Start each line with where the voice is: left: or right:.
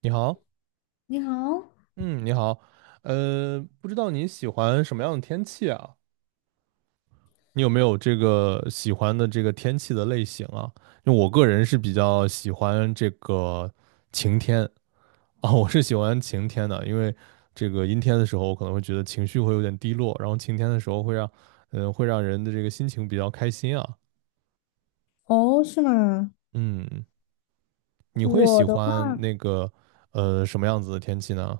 right: 你好。
left: 你好，
right: 嗯，你好。不知道你喜欢什么样的天气啊？你有没有这个喜欢的这个天气的类型啊？因为我个人是比较喜欢这个晴天啊，我是喜欢晴天的，因为这个阴天的时候，我可能会觉得情绪会有点低落，然后晴天的时候会让，会让人的这个心情比较开心啊。
left: 哦，是吗？
right: 嗯，你会
left: 我
right: 喜
left: 的话，
right: 欢那个什么样子的天气呢？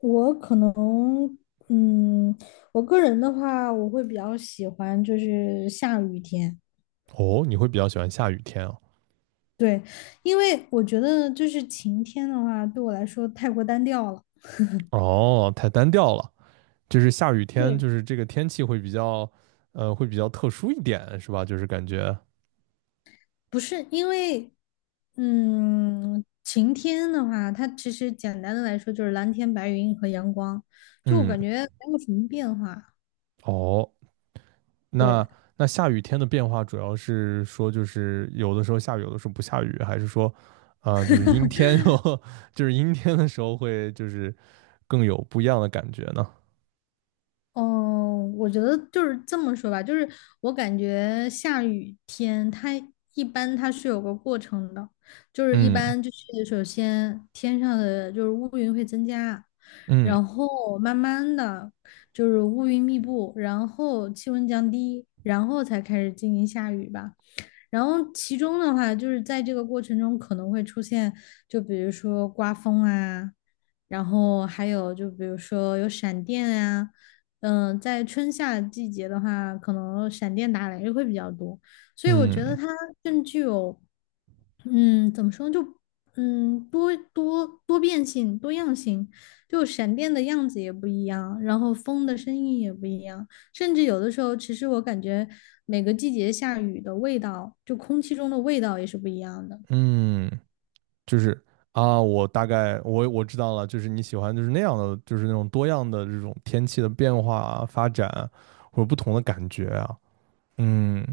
left: 我可能，嗯，我个人的话，我会比较喜欢就是下雨天，
right: 哦，你会比较喜欢下雨天啊？
left: 对，因为我觉得就是晴天的话，对我来说太过单调了。
right: 哦，太单调了。就是下雨天，
left: 对，
right: 就是这个天气会比较，会比较特殊一点，是吧？就是感觉，
left: 不是因为，晴天的话，它其实简单的来说就是蓝天白云和阳光，就我
right: 嗯，
left: 感觉没有什么变化。
right: 哦，
left: 对，
right: 那那下雨天的变化主要是说，就是有的时候下雨，有的时候不下雨，还是说，就是阴天 就是阴天的时候会就是更有不一样的感觉呢？
left: 哦，我觉得就是这么说吧，就是我感觉下雨天它一般是有个过程的，就是一
right: 嗯。
left: 般就是首先天上的就是乌云会增加，
right: 嗯
left: 然后慢慢的就是乌云密布，然后气温降低，然后才开始进行下雨吧。然后其中的话，就是在这个过程中可能会出现，就比如说刮风啊，然后还有就比如说有闪电啊，在春夏季节的话，可能闪电打雷会比较多，所以我觉得
right: 嗯
left: 它更具有怎么说呢就多变性、多样性，就闪电的样子也不一样，然后风的声音也不一样，甚至有的时候，其实我感觉每个季节下雨的味道，就空气中的味道也是不一样的。
right: 嗯，就是啊，我大概我知道了，就是你喜欢就是那样的，就是那种多样的这种天气的变化啊、发展啊或者不同的感觉啊。嗯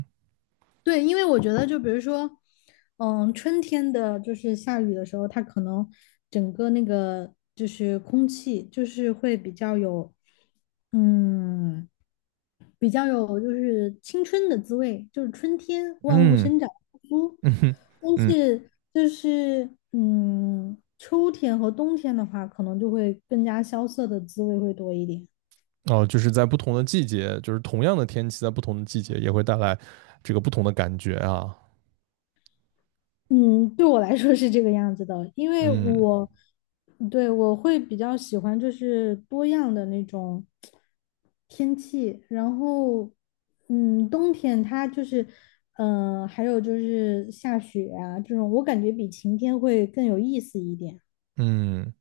left: 对，因为我觉得，就比如说，春天的就是下雨的时候，它可能整个那个就是空气就是会比较有，嗯。比较有就是青春的滋味，就是春天万物
right: 嗯
left: 生长复苏。
right: 嗯哼。
left: 但
right: 嗯，
left: 是就是秋天和冬天的话，可能就会更加萧瑟的滋味会多一点。
right: 哦，就是在不同的季节，就是同样的天气，在不同的季节也会带来这个不同的感觉啊。
left: 嗯，对我来说是这个样子的，因为
right: 嗯
left: 我，对，我会比较喜欢就是多样的那种天气，然后，冬天它就是，还有就是下雪啊这种，我感觉比晴天会更有意思一点。
right: 嗯。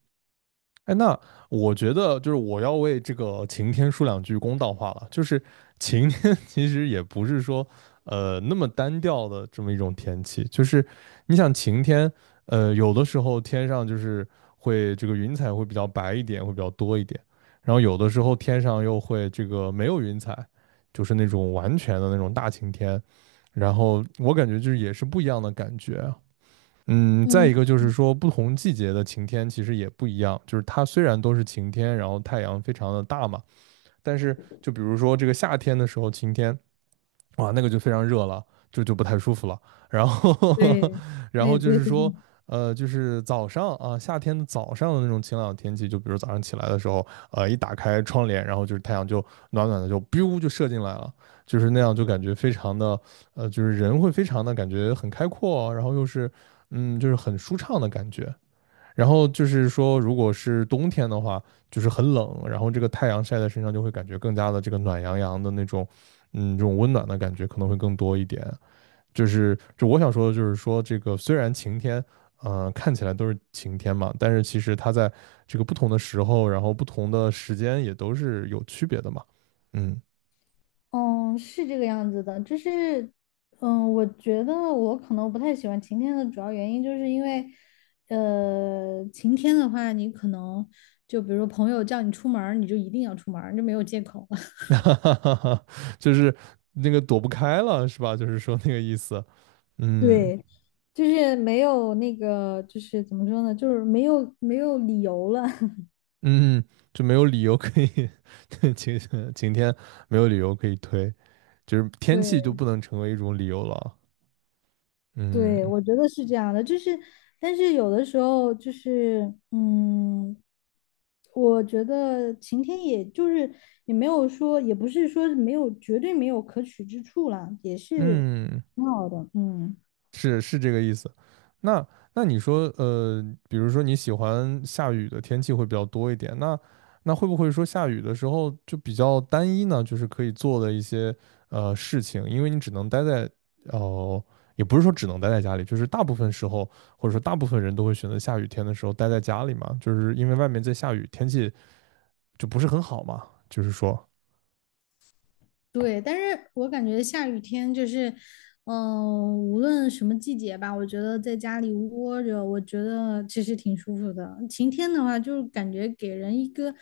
right: 哎，那我觉得就是我要为这个晴天说两句公道话了。就是晴天 其实也不是说那么单调的这么一种天气，就是你想晴天，有的时候天上就是会这个云彩会比较白一点，会比较多一点，然后有的时候天上又会这个没有云彩，就是那种完全的那种大晴天。然后我感觉就是也是不一样的感觉。嗯，再
left: 嗯，
right: 一个就是说，不同季节的晴天其实也不一样。就是它虽然都是晴天，然后太阳非常的大嘛，但是就比如说这个夏天的时候晴天，哇，那个就非常热了，就不太舒服了。然后，
left: 对，
right: 然
left: 对
right: 后就
left: 对
right: 是
left: 对，
right: 说，就是早上啊，夏天的早上的那种晴朗的天气，就比如早上起来的时候，一打开窗帘，然后就是太阳就暖暖的就 biu 就射进来了，就是那样就感觉非常的，就是人会非常的感觉很开阔哦，然后又是，嗯，就是很舒畅的感觉。然后就是说，如果是冬天的话，就是很冷，然后这个太阳晒在身上就会感觉更加的这个暖洋洋的那种，嗯，这种温暖的感觉可能会更多一点。就我想说的就是说，这个虽然晴天，看起来都是晴天嘛，但是其实它在这个不同的时候，然后不同的时间也都是有区别的嘛。嗯。
left: 嗯，是这个样子的，就是，我觉得我可能不太喜欢晴天的主要原因，就是因为，晴天的话，你可能就比如说朋友叫你出门儿你就一定要出门儿就没有借口了。
right: 就是那个躲不开了，是吧？就是说那个意思。嗯。
left: 对，就是没有那个，就是怎么说呢，就是没有理由了。
right: 嗯，就没有理由可以，晴晴天没有理由可以推，就是 天气就
left: 对。
right: 不能成为一种理由了。
left: 对，
right: 嗯
left: 我觉得是这样的，就是，但是有的时候就是，我觉得晴天也就是也没有说，也不是说没有，绝对没有可取之处啦，也是
right: 嗯，
left: 挺好的，嗯，
right: 是是这个意思。那你说，比如说你喜欢下雨的天气会比较多一点，那会不会说下雨的时候就比较单一呢？就是可以做的一些事情，因为你只能待在哦、也不是说只能待在家里，就是大部分时候或者说大部分人都会选择下雨天的时候待在家里嘛，就是因为外面在下雨，天气就不是很好嘛，就是说。
left: 对，但是我感觉下雨天就是，无论什么季节吧，我觉得在家里窝着，我觉得其实挺舒服的。晴天的话，就是感觉给人一个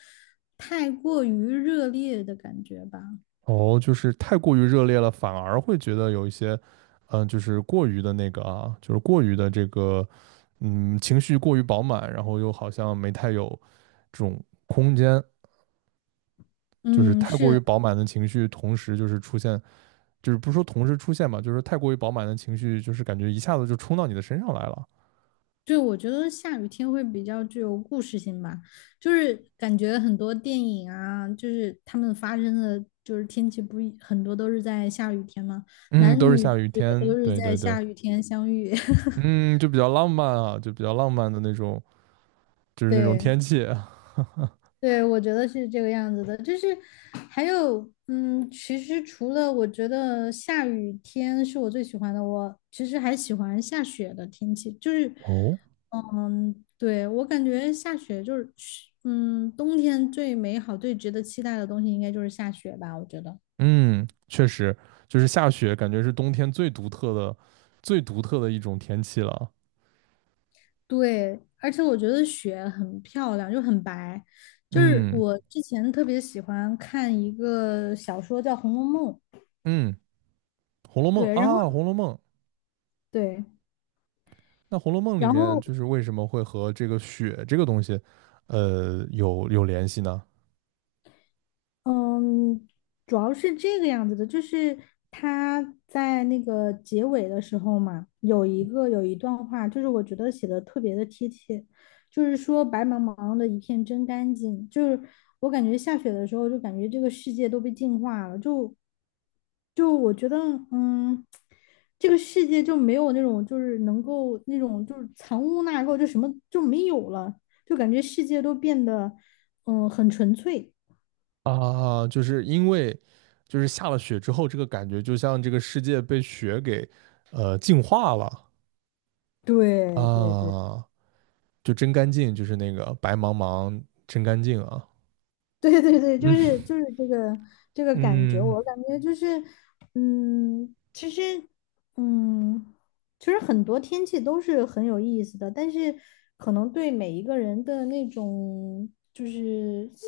left: 太过于热烈的感觉吧。
right: 哦，就是太过于热烈了，反而会觉得有一些，就是过于的那个啊，就是过于的这个，嗯，情绪过于饱满，然后又好像没太有这种空间，就是
left: 嗯，
right: 太过
left: 是
right: 于
left: 的，
right: 饱满的情绪，同时就是出现，就是不是说同时出现吧，就是太过于饱满的情绪，就是感觉一下子就冲到你的身上来了。
left: 对，我觉得下雨天会比较具有故事性吧，就是感觉很多电影啊，就是他们发生的就是天气不一，很多都是在下雨天嘛，
right: 嗯，
left: 男
right: 都是
left: 女
right: 下
left: 主
right: 雨
left: 角都
right: 天，
left: 是
right: 对
left: 在
right: 对对。
left: 下雨天相遇，
right: 嗯，就比较浪漫啊，就比较浪漫的那种，就是那种
left: 对。
right: 天气。
left: 对，我觉得是这个样子的，就是还有，其实除了我觉得下雨天是我最喜欢的，我其实还喜欢下雪的天气，就是，
right: 哦。
left: 嗯，对，我感觉下雪就是，冬天最美好、最值得期待的东西应该就是下雪吧，我觉得。
right: 嗯，确实，就是下雪，感觉是冬天最独特的、最独特的一种天气了。
left: 对，而且我觉得雪很漂亮，就很白，就是
right: 嗯
left: 我之前特别喜欢看一个小说叫《红楼梦》，
right: 嗯，《红楼梦》
left: 对，然后
right: 啊，《红楼梦》。
left: 对。
right: 那《红楼梦》里
left: 然
right: 面
left: 后
right: 就是为什么会和这个雪这个东西，有联系呢？
left: 嗯，主要是这个样子的，就是他在那个结尾的时候嘛，有一段话，就是我觉得写的特别的贴切，就是说白茫茫的一片真干净，就是我感觉下雪的时候，就感觉这个世界都被净化了，就我觉得，嗯，这个世界就没有那种就是能够那种就是藏污纳垢，就什么就没有了，就感觉世界都变得很纯粹。
right: 啊，就是因为就是下了雪之后，这个感觉就像这个世界被雪给净化了
left: 对对对
right: 啊，就真干净，就是那个白茫茫真干净啊。
left: 对对对，就
right: 嗯
left: 是就是这个感觉，
right: 嗯。
left: 我感觉就是，其实，嗯，其实很多天气都是很有意思的，但是可能对每一个人的那种就是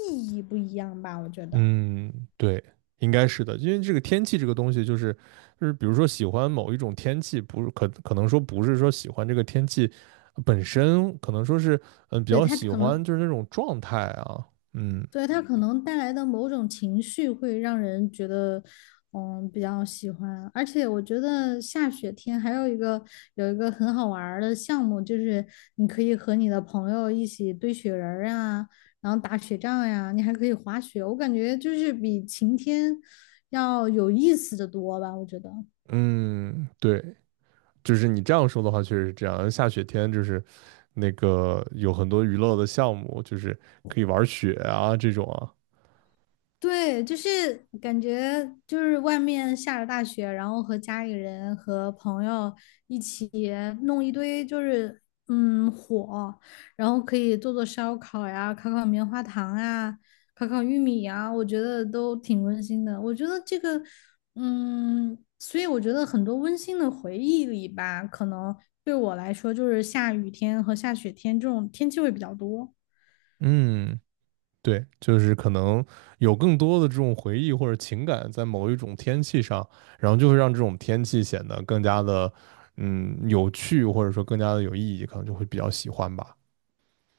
left: 意义不一样吧，我觉得，
right: 嗯，对，应该是的，因为这个天气这个东西，就是，比如说喜欢某一种天气，不是可能说不是说喜欢这个天气本身，可能说是嗯比
left: 对，
right: 较
left: 他
right: 喜
left: 可能
right: 欢就是那种状态啊。嗯
left: 对，它可能带来的某种情绪会让人觉得，比较喜欢。而且我觉得下雪天还有一个很好玩儿的项目，就是你可以和你的朋友一起堆雪人儿啊，然后打雪仗呀，你还可以滑雪。我感觉就是比晴天要有意思的多吧，我觉得。
right: 嗯，对，就是你这样说的话，确实是这样。下雪天就是那个有很多娱乐的项目，就是可以玩雪啊这种啊。
left: 对，就是感觉就是外面下着大雪，然后和家里人和朋友一起弄一堆就是火，然后可以做做烧烤呀，烤烤棉花糖啊，烤烤玉米呀，我觉得都挺温馨的。我觉得这个所以我觉得很多温馨的回忆里吧，可能对我来说就是下雨天和下雪天这种天气会比较多。
right: 嗯。对，就是可能有更多的这种回忆或者情感在某一种天气上，然后就会让这种天气显得更加的，嗯，有趣或者说更加的有意义，可能就会比较喜欢吧。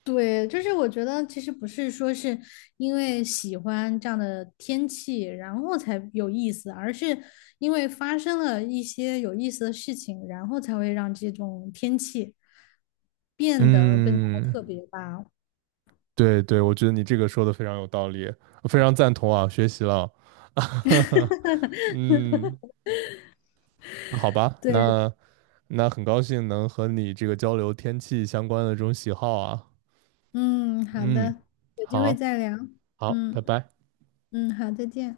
left: 对，就是我觉得其实不是说是因为喜欢这样的天气，然后才有意思，而是因为发生了一些有意思的事情，然后才会让这种天气变得更加的
right: 嗯，
left: 特别吧。
right: 对对，我觉得你这个说的非常有道理，我非常赞同啊，学习了。嗯，好吧，
left: 对，
right: 那很高兴能和你这个交流天气相关的这种喜好啊。
left: 嗯，好
right: 嗯，
left: 的，有机会
right: 好，
left: 再聊。
right: 好，拜
left: 嗯
right: 拜。
left: 嗯，好，再见。